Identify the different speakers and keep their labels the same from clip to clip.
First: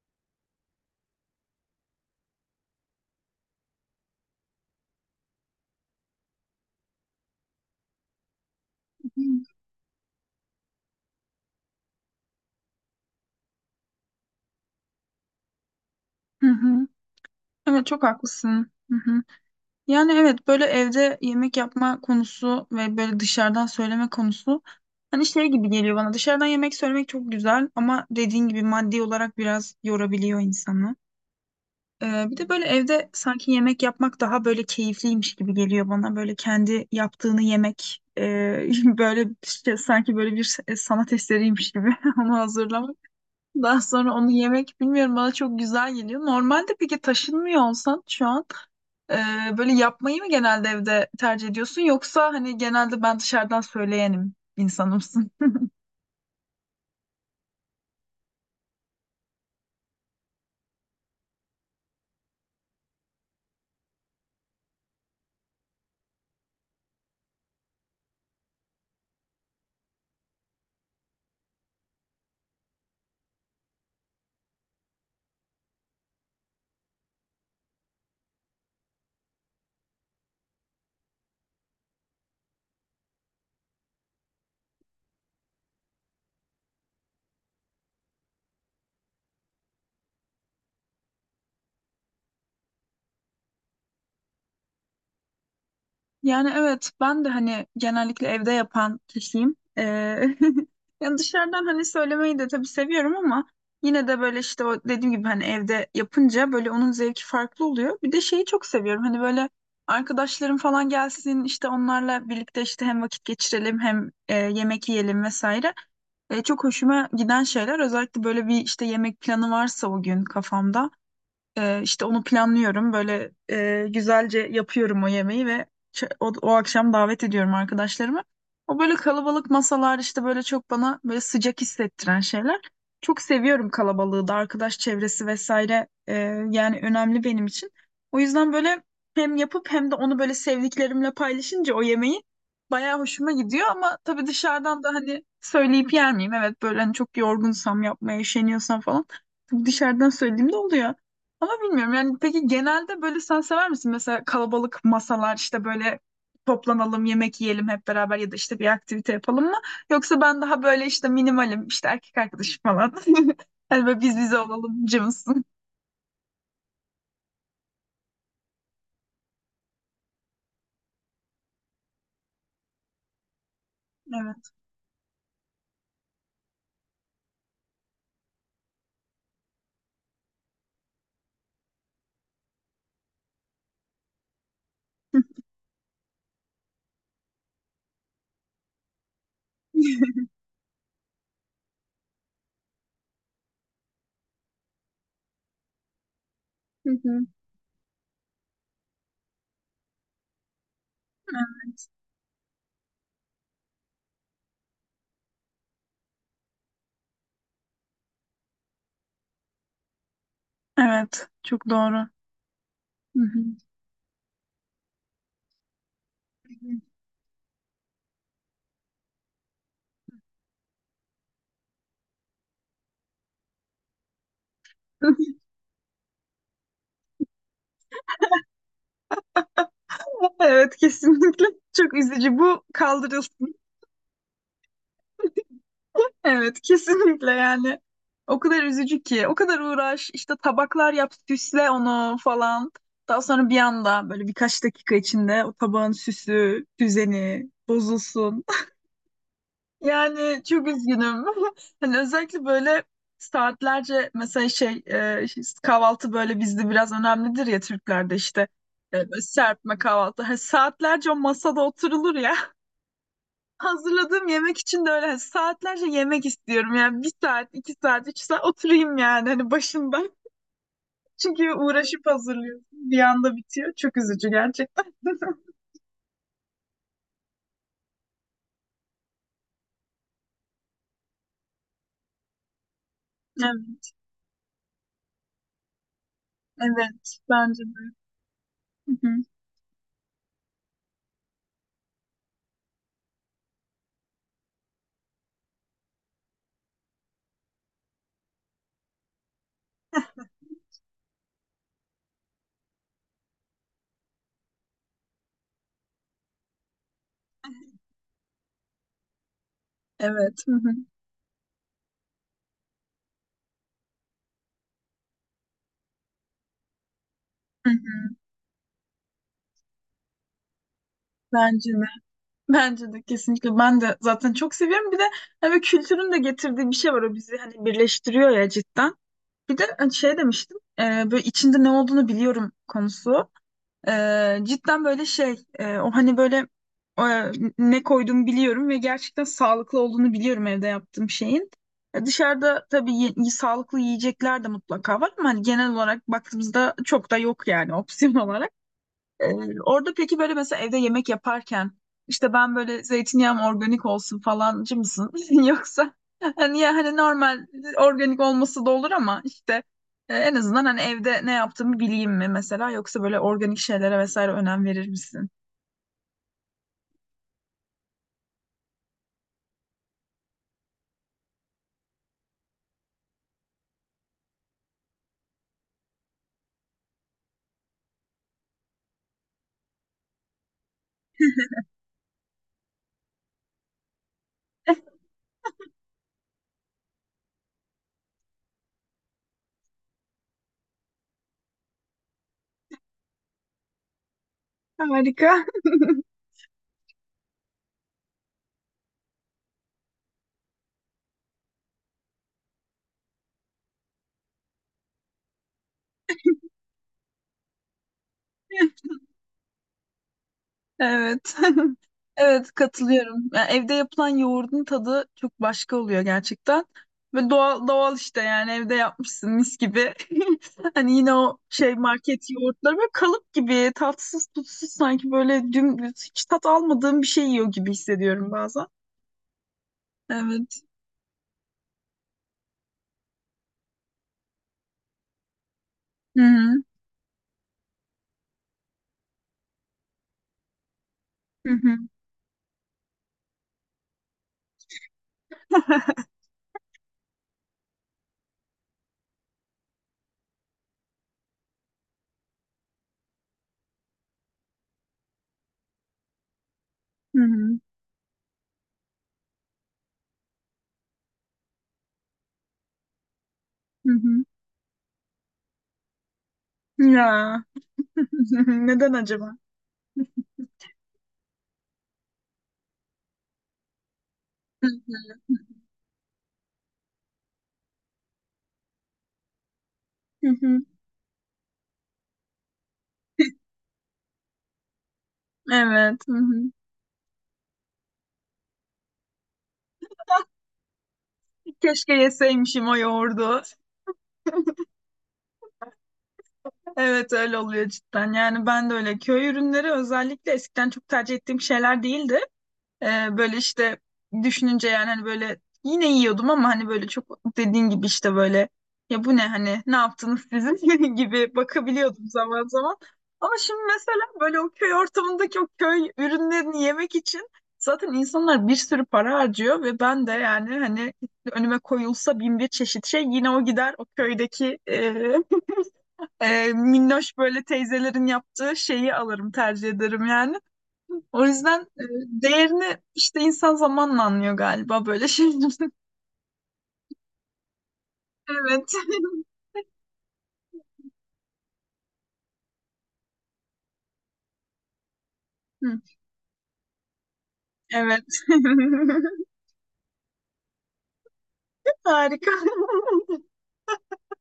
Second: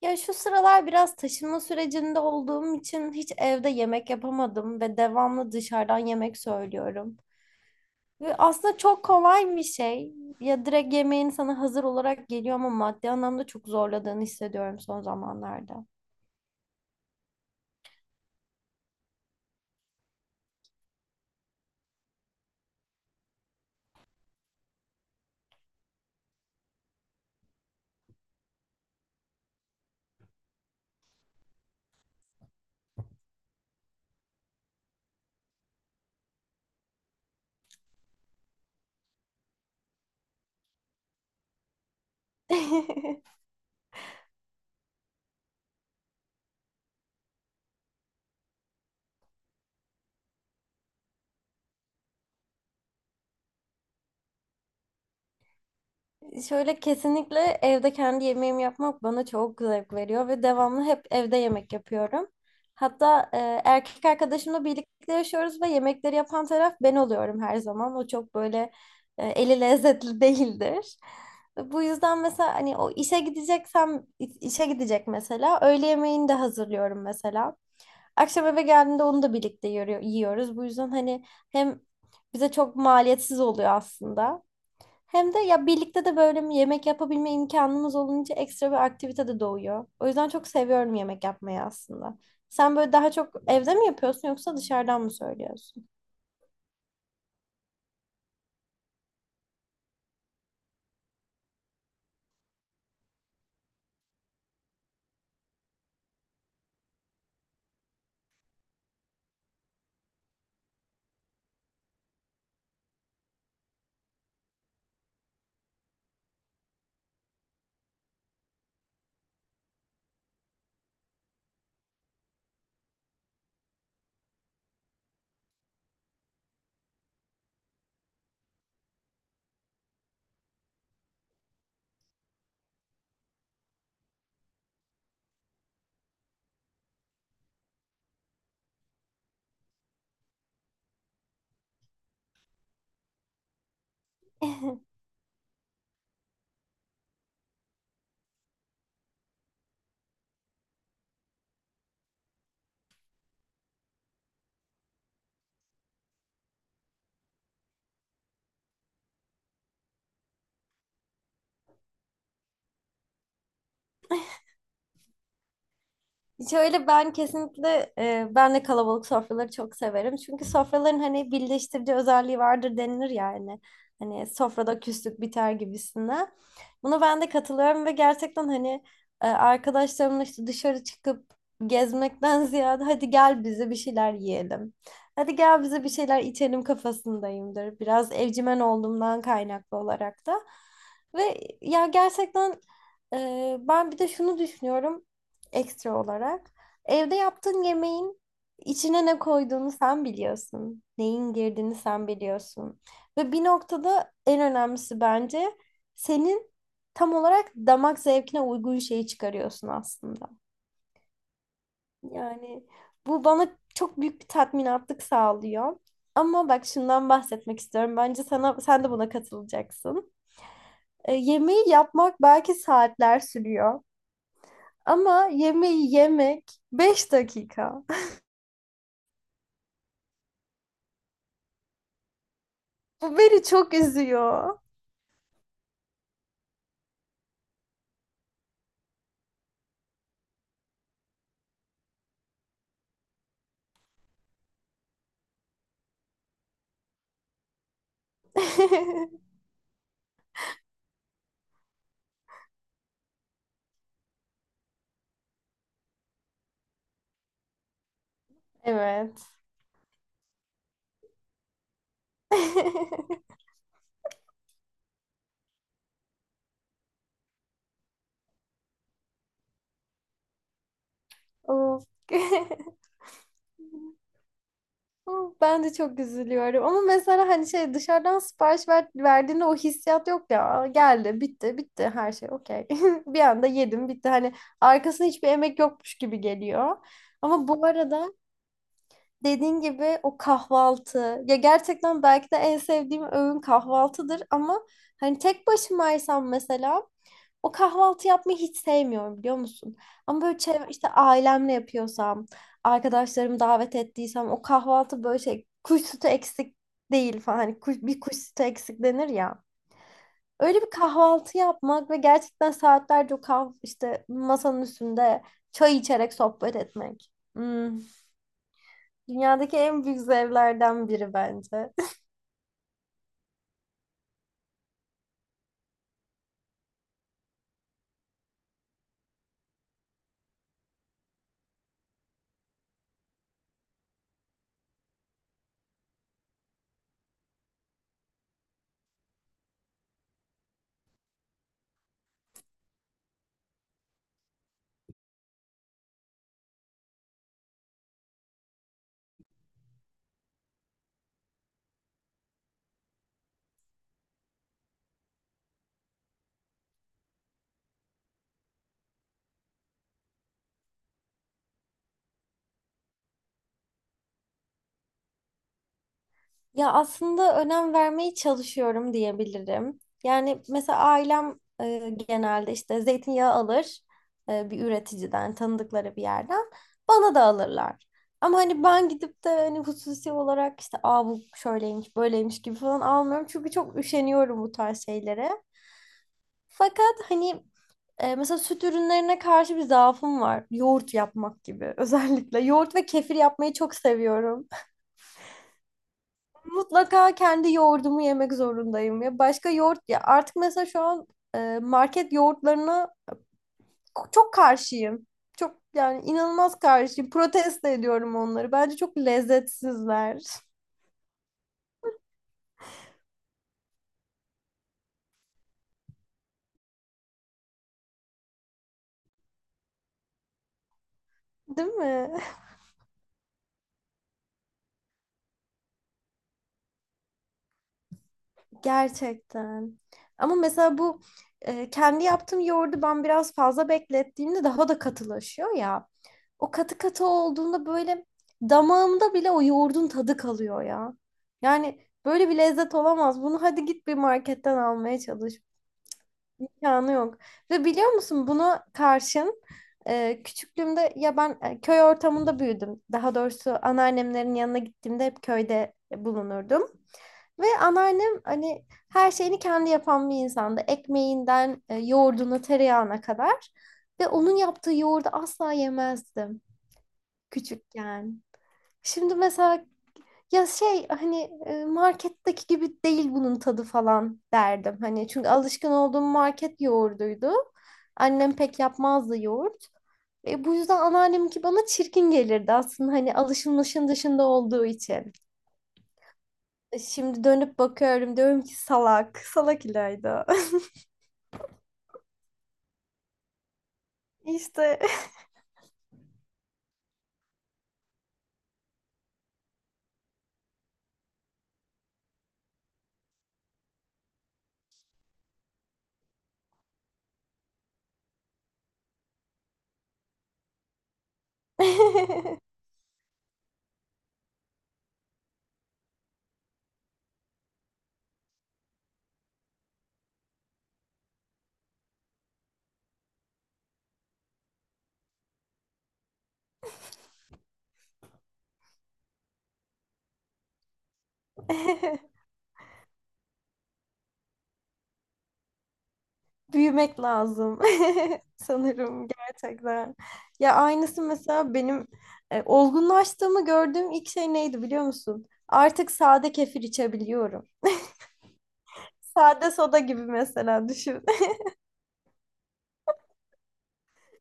Speaker 1: Ya şu sıralar biraz taşınma sürecinde olduğum için hiç evde yemek yapamadım ve devamlı dışarıdan yemek söylüyorum. Ve aslında çok
Speaker 2: Hı
Speaker 1: kolay bir şey. Ya direkt yemeğin sana hazır olarak geliyor ama maddi anlamda çok zorladığını hissediyorum son zamanlarda.
Speaker 2: hı. Evet, çok haklısın. Hı hı. Yani evet, böyle evde yemek yapma konusu ve böyle dışarıdan söyleme konusu hani şey gibi geliyor bana. Dışarıdan yemek söylemek çok güzel ama dediğin gibi maddi olarak biraz yorabiliyor insanı. Bir de böyle evde sanki yemek yapmak daha böyle keyifliymiş gibi geliyor bana. Böyle kendi yaptığını yemek böyle işte sanki böyle bir sanat eseriymiş gibi onu hazırlamak. Daha sonra onu yemek, bilmiyorum, bana çok güzel geliyor. Normalde peki taşınmıyor olsan şu an e, böyle yapmayı mı genelde evde tercih ediyorsun, yoksa hani genelde ben dışarıdan söyleyenim insanımsın?
Speaker 1: Şöyle kesinlikle evde kendi yemeğimi yapmak bana çok zevk veriyor ve devamlı hep evde yemek yapıyorum. Hatta erkek arkadaşımla birlikte yaşıyoruz ve yemekleri yapan taraf ben oluyorum her zaman. O çok böyle eli lezzetli değildir. Bu yüzden mesela hani o işe gideceksem işe gidecek mesela öğle yemeğini de hazırlıyorum mesela. Akşam eve geldiğinde onu da birlikte yiyoruz. Bu yüzden hani hem bize çok maliyetsiz oluyor aslında. Hem de ya birlikte de böyle bir yemek yapabilme imkanımız olunca ekstra bir aktivite de doğuyor. O yüzden çok seviyorum yemek yapmayı aslında. Sen böyle daha çok evde mi yapıyorsun yoksa dışarıdan mı söylüyorsun?
Speaker 2: Yani evet, ben de hani genellikle evde yapan kişiyim. Yani dışarıdan hani söylemeyi de tabii seviyorum ama yine de böyle işte o dediğim gibi hani evde yapınca böyle onun zevki farklı oluyor. Bir de şeyi çok seviyorum, hani böyle arkadaşlarım falan gelsin, işte onlarla birlikte işte hem vakit geçirelim hem yemek yiyelim vesaire. Çok hoşuma giden şeyler özellikle böyle bir işte yemek planı varsa o gün kafamda. İşte onu planlıyorum. Böyle güzelce yapıyorum o yemeği ve o akşam davet ediyorum arkadaşlarımı. O böyle kalabalık masalar işte böyle çok bana böyle sıcak hissettiren şeyler. Çok seviyorum kalabalığı da, arkadaş çevresi vesaire, yani önemli benim için. O yüzden böyle hem yapıp hem de onu böyle sevdiklerimle paylaşınca o yemeği bayağı hoşuma gidiyor ama tabii dışarıdan da hani söyleyip yer miyim? Evet, böyle hani çok yorgunsam, yapmaya üşeniyorsam falan tabii dışarıdan söylediğimde oluyor. Ama bilmiyorum yani, peki genelde böyle sen sever misin? Mesela kalabalık masalar, işte böyle toplanalım yemek yiyelim hep beraber ya da işte bir aktivite yapalım mı? Yoksa ben daha böyle işte minimalim, işte erkek arkadaşım falan. Hani böyle biz bize olalım cımsın.
Speaker 1: Şöyle ben kesinlikle ben de kalabalık sofraları çok severim. Çünkü sofraların hani birleştirici özelliği vardır denilir yani. Hani
Speaker 2: Evet.
Speaker 1: sofrada küslük biter gibisine. Buna ben de katılıyorum ve gerçekten hani arkadaşlarımla işte dışarı çıkıp gezmekten ziyade hadi gel bize bir şeyler yiyelim. Hadi gel bize bir şeyler içelim kafasındayımdır. Biraz evcimen olduğumdan kaynaklı olarak da. Ve ya gerçekten ben bir de şunu düşünüyorum ekstra olarak.
Speaker 2: Hı
Speaker 1: Evde
Speaker 2: hı.
Speaker 1: yaptığın yemeğin içine ne koyduğunu sen biliyorsun. Neyin girdiğini sen biliyorsun. Ve bir noktada en önemlisi bence senin tam olarak damak zevkine uygun şeyi çıkarıyorsun aslında.
Speaker 2: Evet, çok doğru.
Speaker 1: Yani
Speaker 2: Hı
Speaker 1: bu
Speaker 2: hı.
Speaker 1: bana çok büyük bir tatminatlık sağlıyor. Ama bak şundan bahsetmek istiyorum. Bence sana sen de buna katılacaksın. Yemeği yapmak belki saatler sürüyor. Ama yemeği yemek 5 dakika.
Speaker 2: Evet, kesinlikle çok üzücü, bu
Speaker 1: Bu beni
Speaker 2: kaldırılsın.
Speaker 1: çok üzüyor.
Speaker 2: Evet, kesinlikle yani. O kadar üzücü ki. O kadar uğraş, işte tabaklar yap, süsle onu falan. Daha sonra bir anda böyle birkaç dakika içinde o tabağın süsü, düzeni bozulsun. Yani çok üzgünüm. Hani özellikle böyle saatlerce, mesela şey, kahvaltı böyle bizde biraz önemlidir ya, Türklerde işte. Böyle
Speaker 1: Evet.
Speaker 2: serpme kahvaltı. Hani saatlerce o masada oturulur ya, hazırladığım yemek için de öyle, hani saatlerce yemek istiyorum. Yani bir saat, 2 saat, 3 saat oturayım yani hani başında. Çünkü
Speaker 1: Of.
Speaker 2: uğraşıp hazırlıyorsun. Bir anda bitiyor. Çok üzücü gerçekten.
Speaker 1: Hı, ben de çok üzülüyorum. Ama mesela hani şey dışarıdan sipariş ver, verdiğinde o hissiyat yok ya. Geldi, bitti, bitti her şey okey. Bir anda
Speaker 2: Evet,
Speaker 1: yedim, bitti. Hani arkasında hiçbir emek yokmuş gibi geliyor.
Speaker 2: evet.
Speaker 1: Ama
Speaker 2: Bence
Speaker 1: bu
Speaker 2: de.
Speaker 1: arada
Speaker 2: Hı hı.
Speaker 1: dediğin gibi o kahvaltı. Ya gerçekten belki de en sevdiğim öğün kahvaltıdır ama hani tek başımaysam mesela o kahvaltı yapmayı hiç sevmiyorum biliyor musun? Ama böyle çevre, işte ailemle yapıyorsam, arkadaşlarımı davet ettiysem o kahvaltı böyle şey kuş sütü eksik değil falan. Hani kuş, bir kuş sütü eksik denir ya.
Speaker 2: Evet. Hı
Speaker 1: Öyle
Speaker 2: hı.
Speaker 1: bir kahvaltı yapmak ve gerçekten saatlerce o kah işte masanın üstünde çay içerek sohbet etmek.
Speaker 2: Hı
Speaker 1: Hmm.
Speaker 2: hı.
Speaker 1: Dünyadaki en büyük zevklerden biri
Speaker 2: Bence
Speaker 1: bence.
Speaker 2: de. Bence de, kesinlikle. Ben de zaten çok seviyorum. Bir de hani kültürün de getirdiği bir şey var. O bizi hani birleştiriyor ya, cidden. Bir de hani şey demiştim. Böyle içinde ne olduğunu biliyorum konusu. Cidden böyle şey, o hani böyle e, ne koyduğumu biliyorum ve gerçekten sağlıklı olduğunu biliyorum evde yaptığım şeyin. Dışarıda tabii sağlıklı yiyecekler de mutlaka var ama hani genel olarak baktığımızda çok da yok yani opsiyon olarak. Orada peki böyle, mesela evde yemek yaparken işte ben böyle zeytinyağım organik olsun falancı mısın? Yoksa hani, ya hani normal organik olması da olur ama işte en azından hani evde ne yaptığımı bileyim mi mesela, yoksa böyle organik şeylere vesaire önem verir misin?
Speaker 1: Ya aslında önem vermeye çalışıyorum diyebilirim. Yani mesela ailem genelde işte zeytinyağı alır bir üreticiden, tanıdıkları bir yerden. Bana da alırlar. Ama hani ben gidip de hani hususi olarak işte aa, bu şöyleymiş, böyleymiş gibi falan almıyorum. Çünkü çok üşeniyorum bu tarz şeylere. Fakat hani mesela süt ürünlerine karşı bir zaafım var. Yoğurt yapmak gibi özellikle. Yoğurt ve kefir yapmayı çok seviyorum.
Speaker 2: Harika.
Speaker 1: Mutlaka kendi yoğurdumu yemek zorundayım ya. Başka yoğurt ya artık mesela şu an market yoğurtlarına çok karşıyım. Çok yani inanılmaz karşıyım. Protesto ediyorum onları. Bence çok lezzetsizler.
Speaker 2: Evet. Evet, katılıyorum. Yani evde yapılan yoğurdun tadı çok başka oluyor gerçekten. Ve doğal doğal işte yani, evde yapmışsın mis gibi. Hani yine o
Speaker 1: Değil
Speaker 2: şey
Speaker 1: mi?
Speaker 2: market yoğurtları böyle kalıp gibi tatsız tutsuz, sanki böyle dümdüz hiç tat almadığım bir şey yiyor gibi hissediyorum bazen.
Speaker 1: Gerçekten. Ama
Speaker 2: Evet.
Speaker 1: mesela bu kendi yaptığım yoğurdu ben biraz fazla beklettiğimde daha da katılaşıyor ya.
Speaker 2: Hı
Speaker 1: O
Speaker 2: hı.
Speaker 1: katı katı olduğunda böyle damağımda bile o yoğurdun tadı kalıyor ya.
Speaker 2: Hı hı.
Speaker 1: Yani böyle bir lezzet olamaz. Bunu hadi git bir marketten almaya çalış. İmkanı yok. Ve biliyor musun buna karşın küçüklüğümde ya ben köy ortamında büyüdüm. Daha doğrusu anneannemlerin yanına gittiğimde hep köyde bulunurdum.
Speaker 2: Hı
Speaker 1: Ve
Speaker 2: hı.
Speaker 1: anneannem hani her şeyini kendi yapan bir insandı. Ekmeğinden yoğurduna, tereyağına kadar.
Speaker 2: Hı
Speaker 1: Ve onun yaptığı yoğurdu asla yemezdim
Speaker 2: hı. Ya.
Speaker 1: küçükken.
Speaker 2: Neden
Speaker 1: Şimdi
Speaker 2: acaba?
Speaker 1: mesela ya şey hani marketteki gibi değil bunun tadı falan
Speaker 2: Hı
Speaker 1: derdim. Hani
Speaker 2: hı.
Speaker 1: çünkü alışkın olduğum market yoğurduydu. Annem pek yapmazdı yoğurt.
Speaker 2: Hı
Speaker 1: Ve bu
Speaker 2: hı.
Speaker 1: yüzden anneanneminki bana çirkin gelirdi aslında hani alışılmışın dışında olduğu için.
Speaker 2: Evet. Hı hı.
Speaker 1: Şimdi dönüp bakıyorum diyorum ki salak. Salak İlayda.
Speaker 2: Keşke yeseymişim o yoğurdu.
Speaker 1: İşte
Speaker 2: Evet, öyle oluyor cidden. Yani ben de öyle. Köy ürünleri özellikle eskiden çok tercih ettiğim şeyler değildi. Böyle işte düşününce, yani hani böyle yine yiyordum ama hani böyle çok dediğin gibi işte böyle ya, bu ne, hani ne yaptınız sizin gibi bakabiliyordum zaman zaman. Ama şimdi mesela böyle o köy ortamındaki o köy ürünlerini yemek için zaten insanlar bir sürü para harcıyor ve ben de yani hani önüme koyulsa bin bir çeşit şey, yine o gider, o köydeki minnoş böyle teyzelerin yaptığı şeyi alırım, tercih ederim yani. O yüzden değerini işte insan zamanla anlıyor galiba böyle şeylerin.
Speaker 1: büyümek lazım
Speaker 2: Evet.
Speaker 1: sanırım gerçekten. Ya aynısı mesela benim olgunlaştığımı gördüğüm ilk şey neydi biliyor musun?
Speaker 2: Hı,
Speaker 1: Artık sade kefir içebiliyorum.
Speaker 2: evet.
Speaker 1: Sade soda gibi mesela düşün.
Speaker 2: Harika.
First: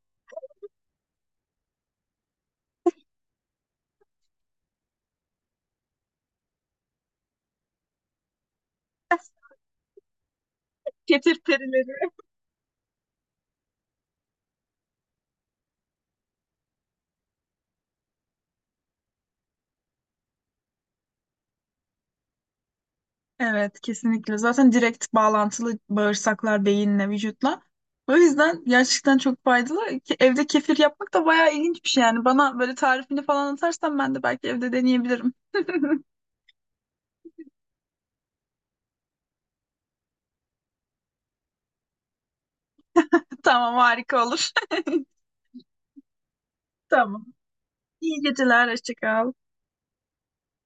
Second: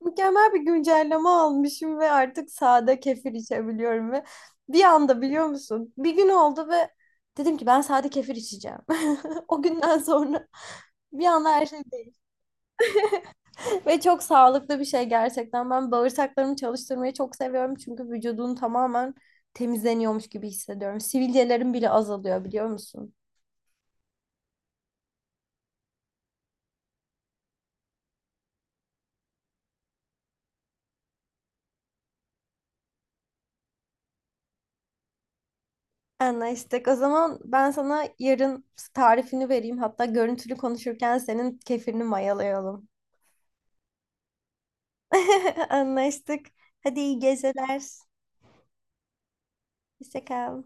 Speaker 1: Mükemmel bir güncelleme almışım ve artık sade kefir içebiliyorum ve bir anda biliyor musun? Bir gün oldu ve dedim ki ben sade kefir içeceğim. O günden sonra bir
Speaker 2: Getir
Speaker 1: anda her şey
Speaker 2: perileri.
Speaker 1: değişti. Ve çok sağlıklı bir şey gerçekten. Ben bağırsaklarımı çalıştırmayı çok seviyorum çünkü vücudun tamamen temizleniyormuş gibi hissediyorum. Sivilcelerim bile azalıyor biliyor musun?
Speaker 2: Evet, kesinlikle. Zaten direkt bağlantılı, bağırsaklar beyinle, vücutla. O yüzden gerçekten çok faydalı. Ki evde kefir yapmak da bayağı ilginç bir şey yani. Bana böyle tarifini falan atarsan ben de belki evde deneyebilirim.
Speaker 1: Anlaştık. O zaman ben sana yarın tarifini vereyim. Hatta görüntülü konuşurken senin kefirini mayalayalım.
Speaker 2: Tamam, harika olur.
Speaker 1: Anlaştık. Hadi iyi
Speaker 2: Tamam.
Speaker 1: geceler.
Speaker 2: İyi geceler. Hoşça kal.
Speaker 1: Hoşça kal.